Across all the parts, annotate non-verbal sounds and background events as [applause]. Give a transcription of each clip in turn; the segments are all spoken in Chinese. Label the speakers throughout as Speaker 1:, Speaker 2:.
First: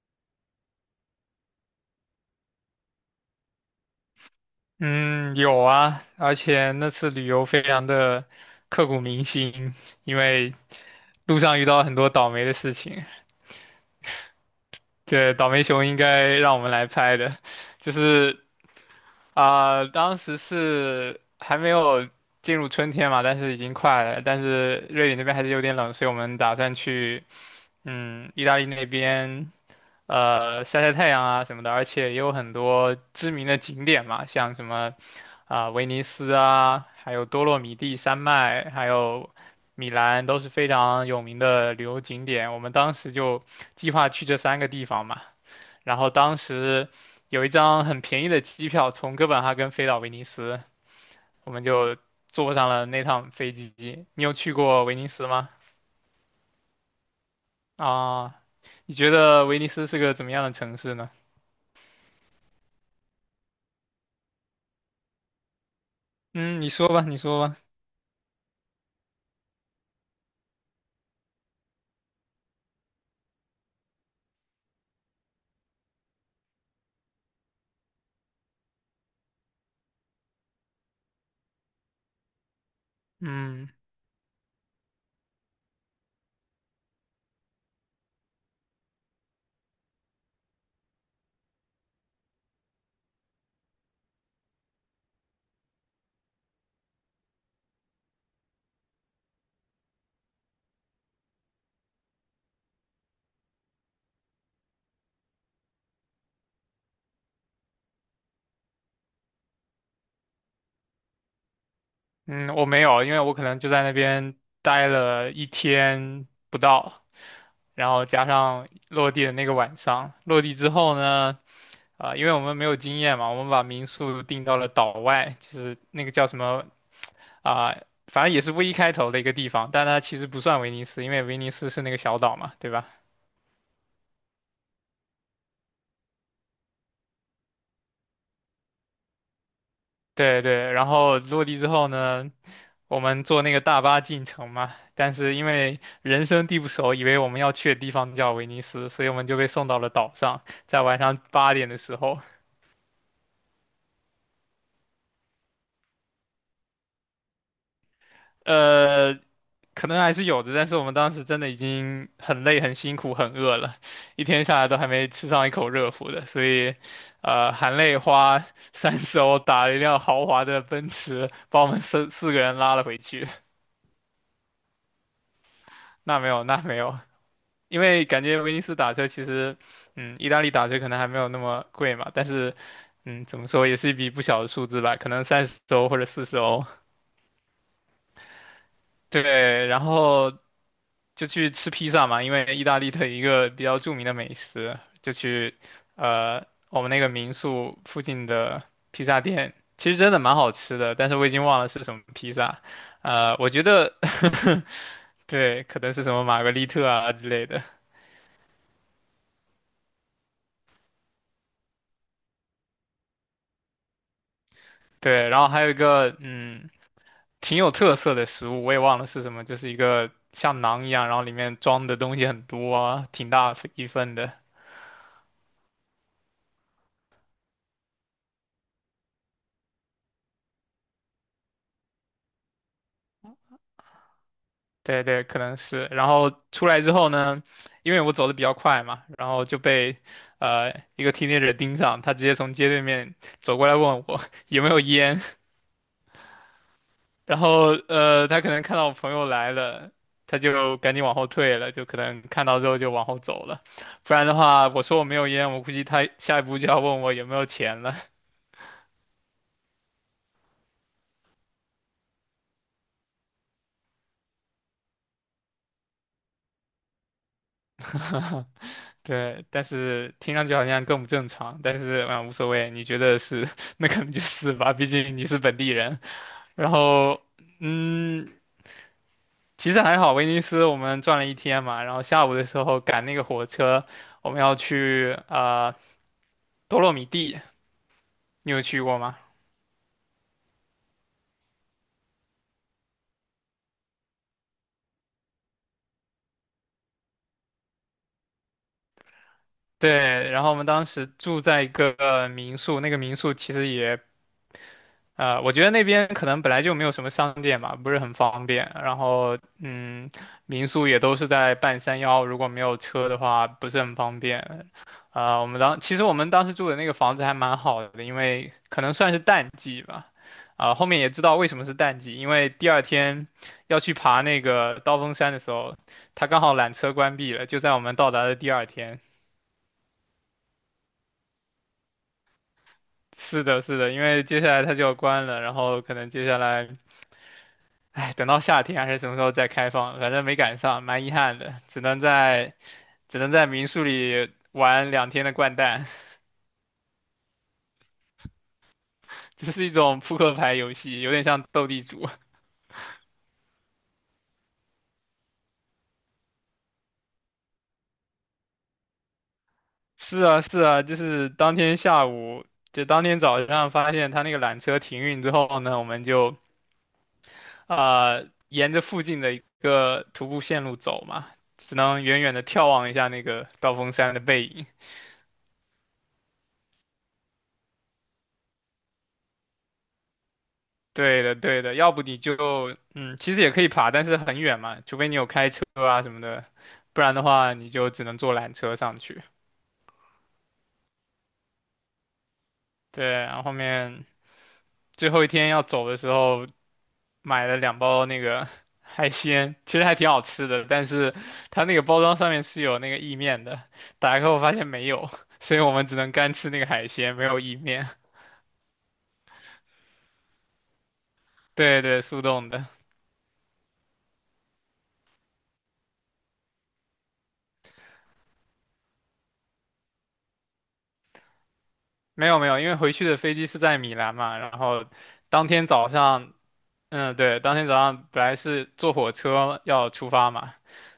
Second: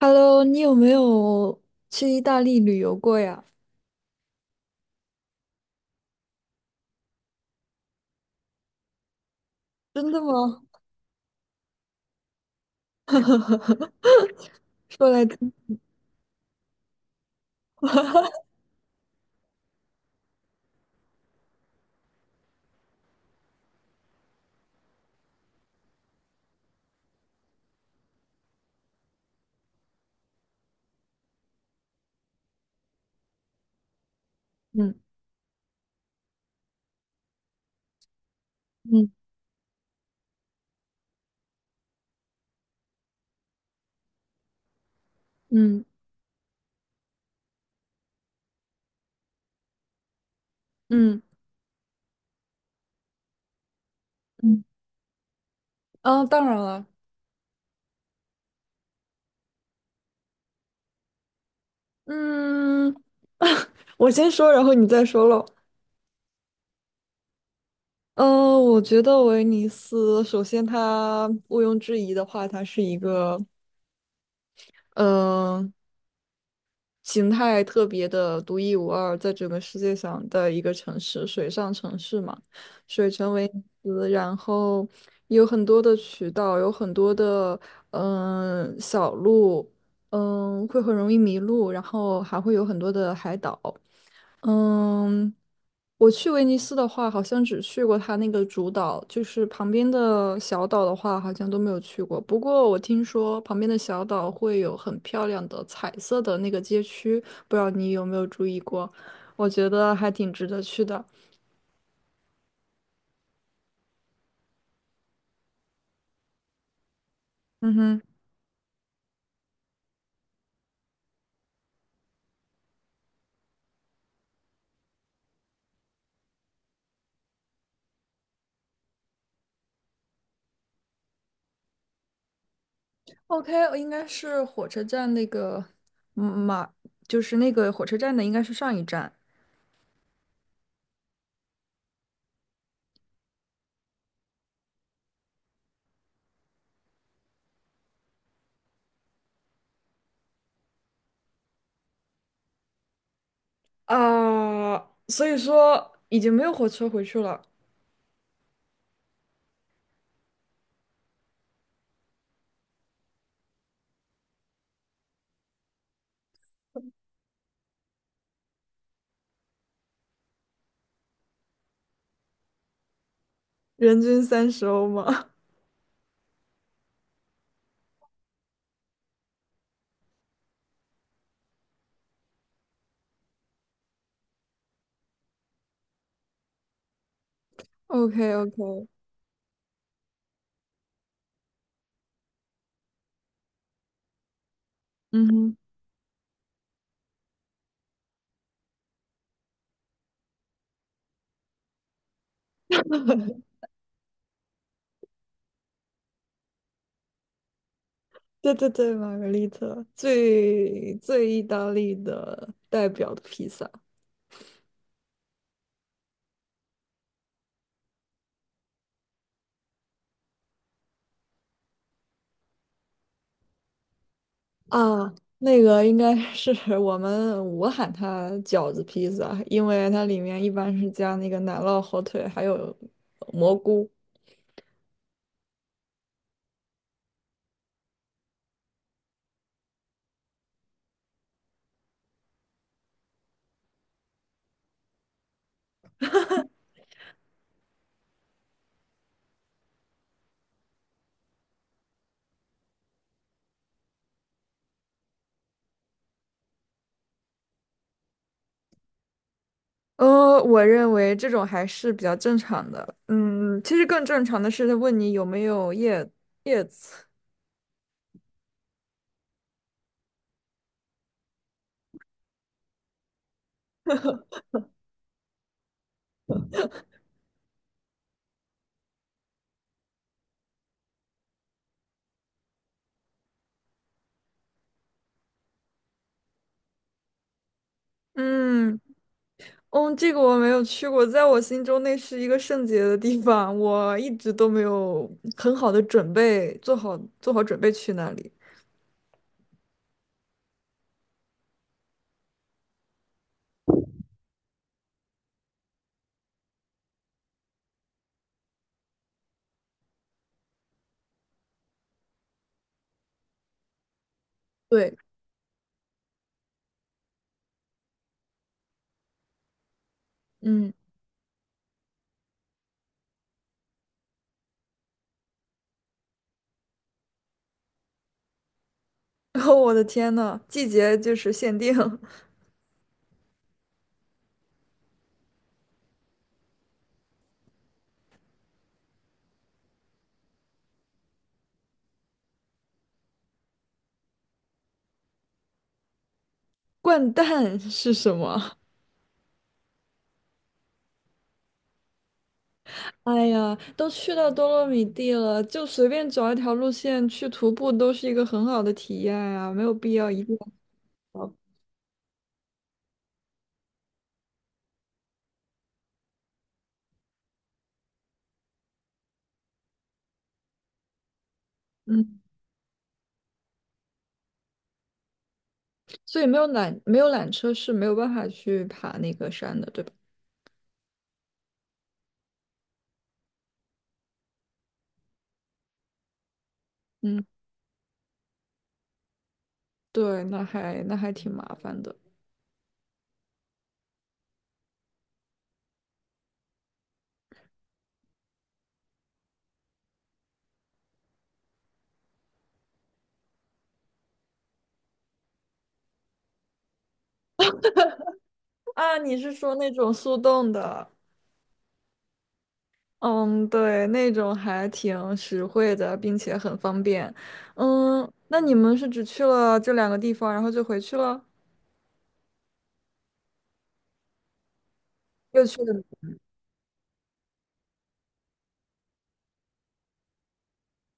Speaker 1: Hello，你有没有去意大利旅游过呀？
Speaker 2: 嗯，有啊，而且那次旅游非常的刻骨铭心，
Speaker 1: 真
Speaker 2: 因
Speaker 1: 的
Speaker 2: 为
Speaker 1: 吗？
Speaker 2: 路上遇到很多倒霉的事情。
Speaker 1: 说来
Speaker 2: 这倒
Speaker 1: 听。
Speaker 2: 霉熊应该让我们来拍的，就是当时是还没有进入春天嘛，但是已经快了。但是瑞典那边还是有点冷，所以我们打算去，意大利那边，晒晒太阳啊什么的。而且也有很多知名的景点嘛，像什么
Speaker 1: 嗯
Speaker 2: 威尼斯啊，还有多洛米蒂山脉，还
Speaker 1: 嗯
Speaker 2: 有米兰，都是非常有名的旅游景点。我们当时就计划去这三个地方嘛。
Speaker 1: 嗯
Speaker 2: 然后当时有一张很便宜的机票从哥本哈根飞到威尼斯，
Speaker 1: 嗯
Speaker 2: 我们就坐上了那趟飞机。你有去
Speaker 1: 嗯，
Speaker 2: 过威尼斯吗？
Speaker 1: 啊，当然了，
Speaker 2: 啊，你觉得威尼斯是个怎么样的城市呢？
Speaker 1: 嗯，[laughs] 我先说，然后你再说喽。
Speaker 2: 嗯，你说吧，你说吧。
Speaker 1: 嗯，我觉得威尼斯，首先它毋庸置疑的话，它是一个，嗯、形态特别的独一无二，在整个世界上的一个城市，水上城市嘛，水城威尼
Speaker 2: 嗯
Speaker 1: 斯，然后有很多的渠道，有很多的小路，会很容易迷路，然后还会有很多的海岛。嗯，我去威尼斯的话，好像只去过它那个主岛，就是旁边的小岛的话，好像都没有去过。不过我听说旁边的小岛会有很漂亮的彩色的那个街区，不知道你有没有注意过？我觉得还挺值得去的。
Speaker 2: 嗯，我没有，因为我可能就在那边待了一天不到，
Speaker 1: 嗯
Speaker 2: 然
Speaker 1: 哼
Speaker 2: 后加上落地的那个晚上，落地之后呢，因为我们没有经验嘛，我们把民宿定到了岛外，就是那个叫什么啊、反正也是 V 开头的一个地方，但它其实不算威尼斯，因为威尼斯是那个小岛嘛，对吧？
Speaker 1: ，OK，应该是火车站那个，马，就是那个火车站的，应该是上一站
Speaker 2: 对对，然后落地之后呢，我们坐那个大巴进城嘛，但是因为人生地不熟，以为我们要去的地方叫威尼斯，所以我们就被送到了岛上，在晚上8点的时候，
Speaker 1: 啊，所以说已经没有火车回去了，
Speaker 2: 呃，可能还是有的，但是我们当时真的已经很累、很辛苦、很饿了，一天下来都还没吃上一口热乎的，所以，含泪花三十欧打了一辆豪华的奔驰，把我们四个人拉了回去。[laughs]
Speaker 1: 人均30欧吗？
Speaker 2: 那没有，那没有，因为感觉威尼斯打车其实，意大利打车可能还没有那么贵嘛，但是，怎么说也是一笔不小的数字吧，可能三十欧或者40欧。
Speaker 1: o k o k
Speaker 2: 对，然后就去吃披萨嘛，因为意大利的一个比较著名的美食，就
Speaker 1: 嗯
Speaker 2: 去
Speaker 1: 哼，
Speaker 2: 我们那个民宿附近的披萨店，其实真的蛮好吃的，但是我已经忘了是什么披萨，我觉得 [laughs] 对，可能是什么玛格丽特啊之类的，
Speaker 1: 对对对，玛格丽特最最意大利的代表的披萨
Speaker 2: 对，然后还有一个挺有特色的食物，我也忘了是什么，就是一个像馕一样，然后里面装的东西很多啊，挺大一份的，
Speaker 1: 啊，那个应该是 [laughs] 我喊它饺子披萨，因为它里面一般是加那个奶酪、火腿还有蘑菇。
Speaker 2: 对对，可能是。然后出来之后呢，因为我走的比较快嘛，然后就被一个 teenager 盯上，他直接从街对面走过来问我 [laughs] 有没有烟，然后他可能看到我朋友来了，他就赶紧往后退了，就可能看到之后就往后走了，不然的话我说我没有烟，我估计他下一步就要问我有没有钱了。
Speaker 1: 我认为这种还是比较正常的。嗯，其实更正常的是问你有没有叶子。
Speaker 2: [laughs] 对，但是听上去好像更不正常，但是无所谓，你觉得是 [laughs] 那可能就是吧，毕竟你是本地人。然后，嗯，其实还好，威尼斯我们转了一天嘛，然后下午的时候赶那个火车，我们要去多洛米蒂，你有
Speaker 1: 嗯。
Speaker 2: 去过吗？
Speaker 1: 嗯，这个我没有去过，在我心中那是一个圣洁的地方，我一直都没有很好的准备，做好准备去那里。
Speaker 2: 对，然后我们当时住在一个民宿，那个民宿其实也，我觉得那边可能本来就没有什么商店吧，不是很方便。然后，民宿也都是在半山腰，如果没有车的话，不是很方便。
Speaker 1: 对，
Speaker 2: 我们当其实我们当时住的那个房子还蛮好的，因为可能算是淡季吧。
Speaker 1: 嗯，
Speaker 2: 后面也知道为什么是淡季，因为第二天要去爬那个刀锋山的时候，它刚好缆车关闭了，就在我们到达的第二天。
Speaker 1: [laughs] 然后我的天呐，季节就是限定。[laughs]
Speaker 2: 是的，是的，因为接下来它就要关了，然后可能接下来。哎，等到夏天还是什么时候再开放，反正没赶上，蛮遗憾的，只能在民宿里玩2天的掼蛋，
Speaker 1: 掼蛋是什么？
Speaker 2: [laughs] 就是一种扑克牌游戏，有点像斗地主。
Speaker 1: 哎呀，都去到多洛米蒂了，就随便找一条路线去徒步，都是一个很好的体验啊，没有必
Speaker 2: [laughs]
Speaker 1: 要
Speaker 2: 是
Speaker 1: 一定
Speaker 2: 啊，
Speaker 1: 要
Speaker 2: 是啊，就是
Speaker 1: 跑。
Speaker 2: 当天下午，就当天早上发现他那个缆车停运之后呢，我们就沿着附近的一个徒步线路走嘛，只能
Speaker 1: 嗯，
Speaker 2: 远远的眺望一下那个刀锋山的背影。
Speaker 1: 所以没有缆车是没有办法去爬那个山的，对吧？
Speaker 2: 对的，对的，要不你就，其实也可以爬，但是很远嘛，除非你有开车啊什么的，不然的
Speaker 1: 嗯。
Speaker 2: 话你就只能坐缆车上去。
Speaker 1: 对，那还挺麻烦的
Speaker 2: 对，然后后面最后一天要走的时候，买了两包那个 [laughs] 海鲜，其实还挺好吃的，但是它那个包装上面是有那个意面的，打开后发现没有，[laughs] 所以我们只能干吃那个海鲜，没有意面。
Speaker 1: 啊！你是说那种速冻的？
Speaker 2: 对对，速冻的，
Speaker 1: 嗯，对，那种还挺实惠的，并且很方便。嗯，那你们是只去了这两个地方，然后就回去了？
Speaker 2: 没有没有，因为回去的飞机是在米兰嘛，然后
Speaker 1: 又
Speaker 2: 当
Speaker 1: 去
Speaker 2: 天
Speaker 1: 了。
Speaker 2: 早上。嗯，对，当天早上本来是坐火车要出发嘛，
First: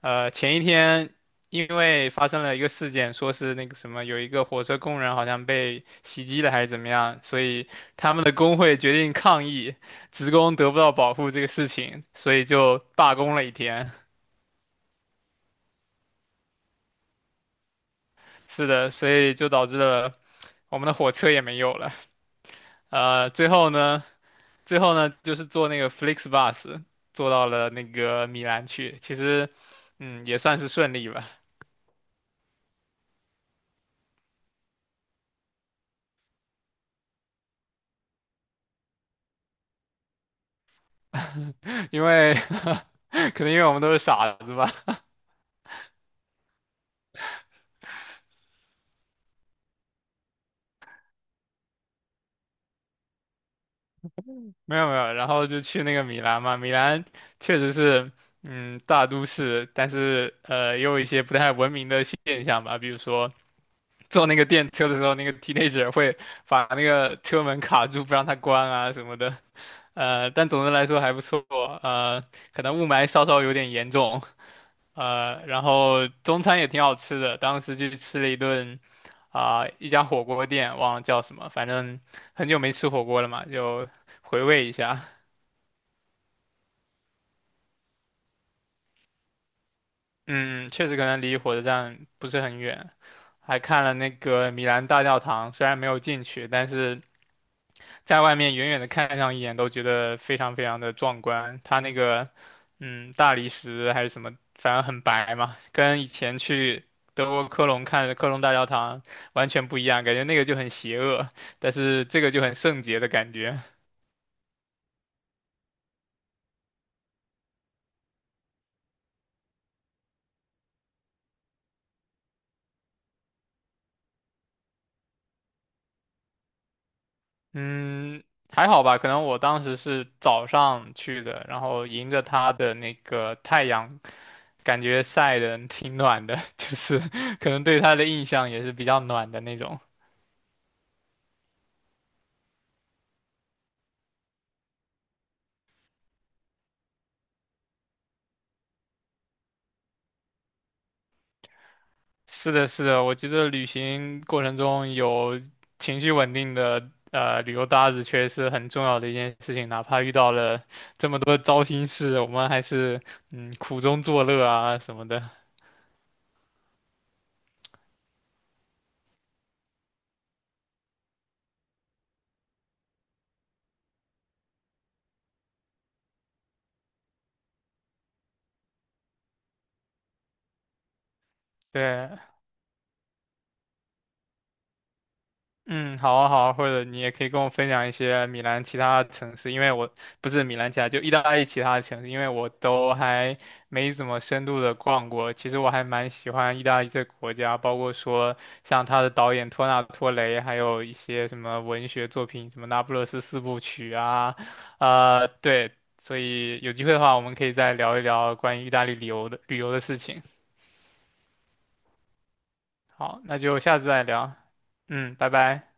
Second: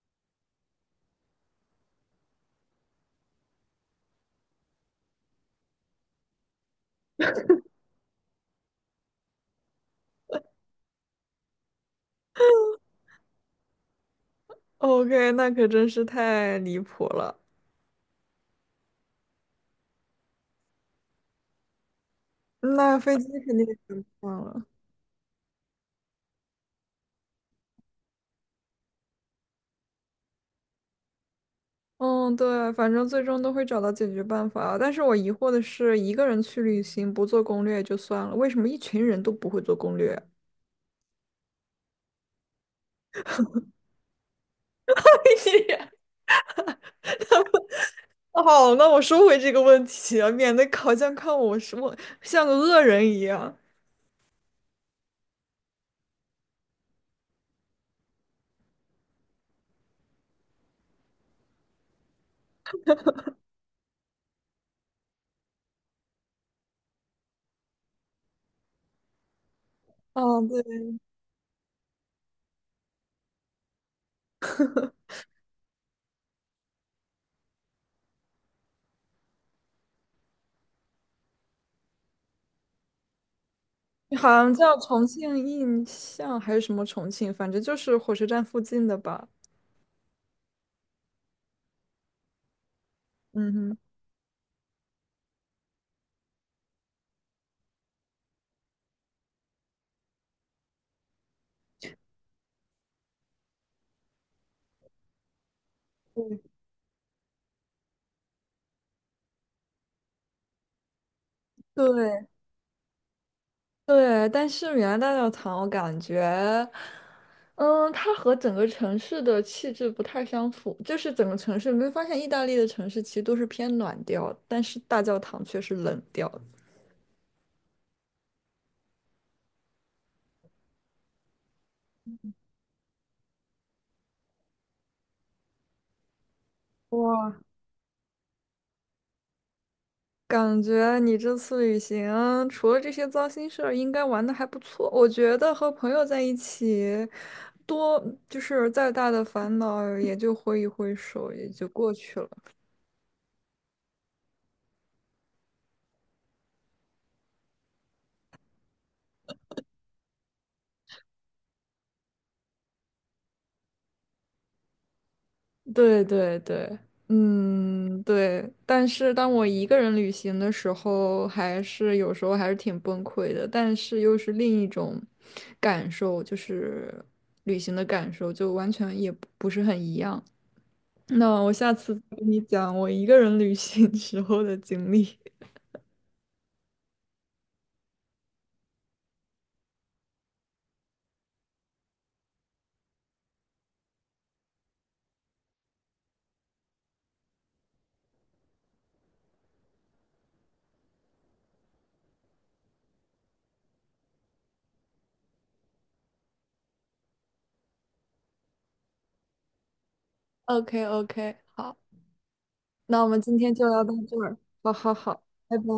Speaker 2: 前一天因为发生了一个事件，说是那个什么，有一个火车工人好像被袭击了还是怎么样，所以他们的工会决定抗议，职工得不到保护这个事情，所以就罢工了一天。
Speaker 1: OK，那可真是太离谱了。
Speaker 2: 是的，所以就导致了我们的火车也没有了。
Speaker 1: 那飞机
Speaker 2: 呃，最
Speaker 1: 肯定
Speaker 2: 后
Speaker 1: 是
Speaker 2: 呢，
Speaker 1: 很棒了。
Speaker 2: 最后呢，就是坐那个 FlixBus 坐到了那个米兰去，其实，也算是顺利吧。
Speaker 1: 嗯，对，反正最终都会找到解决办法。但是我疑惑的是，一个人去旅行不做攻略也就算了，为什么一群人都不会做攻略？
Speaker 2: 因为 [laughs] 可能因为我们都是傻子吧，[laughs]
Speaker 1: [laughs] 好，那我收回这个问题啊，免得烤酱看我什么像个恶人一样。
Speaker 2: 没有没有，然后就去那个米兰嘛，米兰确实是，大都市，但是也有一些不太文明的现象吧，比如说坐那个电车的时候，那个 teenager 会把那个车门卡住，不让它关啊什么的，
Speaker 1: 嗯，
Speaker 2: 但
Speaker 1: 对，
Speaker 2: 总的来说还不错，呃，可能雾霾稍稍有点严重，然后中餐也挺好吃的，当时去吃了一顿，一家火锅店，忘了叫什么，反正很久没吃火锅了嘛，就
Speaker 1: 好
Speaker 2: 回
Speaker 1: 像
Speaker 2: 味一
Speaker 1: 叫
Speaker 2: 下。
Speaker 1: 重庆印象还是什么重庆，反正就是火车站附近的吧。
Speaker 2: 嗯，确实可能离火车站不是很远，
Speaker 1: 嗯
Speaker 2: 还
Speaker 1: 哼，
Speaker 2: 看了那个米兰大教堂，虽然没有进去，但是在外面远远的看上一眼都觉得非常非常的壮观。它那个，大理石还是什么，反正很白嘛，跟以前去德国科隆看的科隆大教堂完全不一样，感觉那个就很邪恶，但是这
Speaker 1: 对
Speaker 2: 个就很圣洁的感觉。
Speaker 1: 对，但是米兰大教堂我感觉，嗯，它和整个城市的气质不太相符，就是整个城市，你会发现意大利的城市其实都是偏暖调，但是大教堂却是冷调的
Speaker 2: 嗯，还好吧，可能我当时是早上去的，然后迎着它的那个太阳。感觉晒的挺暖的，[laughs] 就是
Speaker 1: 哇。
Speaker 2: 可能对它的印象也是比较暖的那种。
Speaker 1: 感觉你这次旅行除了这些糟心事儿，应该玩的还不错。我觉得和朋友在一起，多就是再大的烦恼也就挥一挥手，也就过去了。
Speaker 2: 是的，是的，我觉得旅行过程中有情绪稳定的旅游搭子，确实是很重要的一件事情。哪怕遇到了这么多糟心事，我们还是苦中作乐啊什么的。
Speaker 1: 对对对，嗯，对。但是当我一个人旅行的时候，还是有时候还是挺崩溃的，但是又是另一种感受，就是旅行的感受，就完全也不是很一样。那我下次再
Speaker 2: 对，
Speaker 1: 跟你讲我一个人旅行 [laughs] 时候的经历。
Speaker 2: 嗯，好啊，好啊，或者你也可以跟我分享一些米兰其他城市，因为我不是米兰其他，就意大利其他的城市，因为我都还没怎么深度的逛过。其实我还蛮喜欢意大利这个国家，包括说像他的导演托纳托雷，还有一些什么文学作品，什么《那不勒斯四部曲》啊，对，所以有机会的话，我们可以再聊一聊关于意大利旅游的事情。
Speaker 1: [laughs] o k o k 好，那我们
Speaker 2: 好，
Speaker 1: 今
Speaker 2: 那
Speaker 1: 天
Speaker 2: 就
Speaker 1: 就
Speaker 2: 下
Speaker 1: 聊
Speaker 2: 次
Speaker 1: 到
Speaker 2: 再
Speaker 1: 这
Speaker 2: 聊，
Speaker 1: 儿。好好
Speaker 2: 嗯，
Speaker 1: 好，
Speaker 2: 拜
Speaker 1: 拜拜。
Speaker 2: 拜。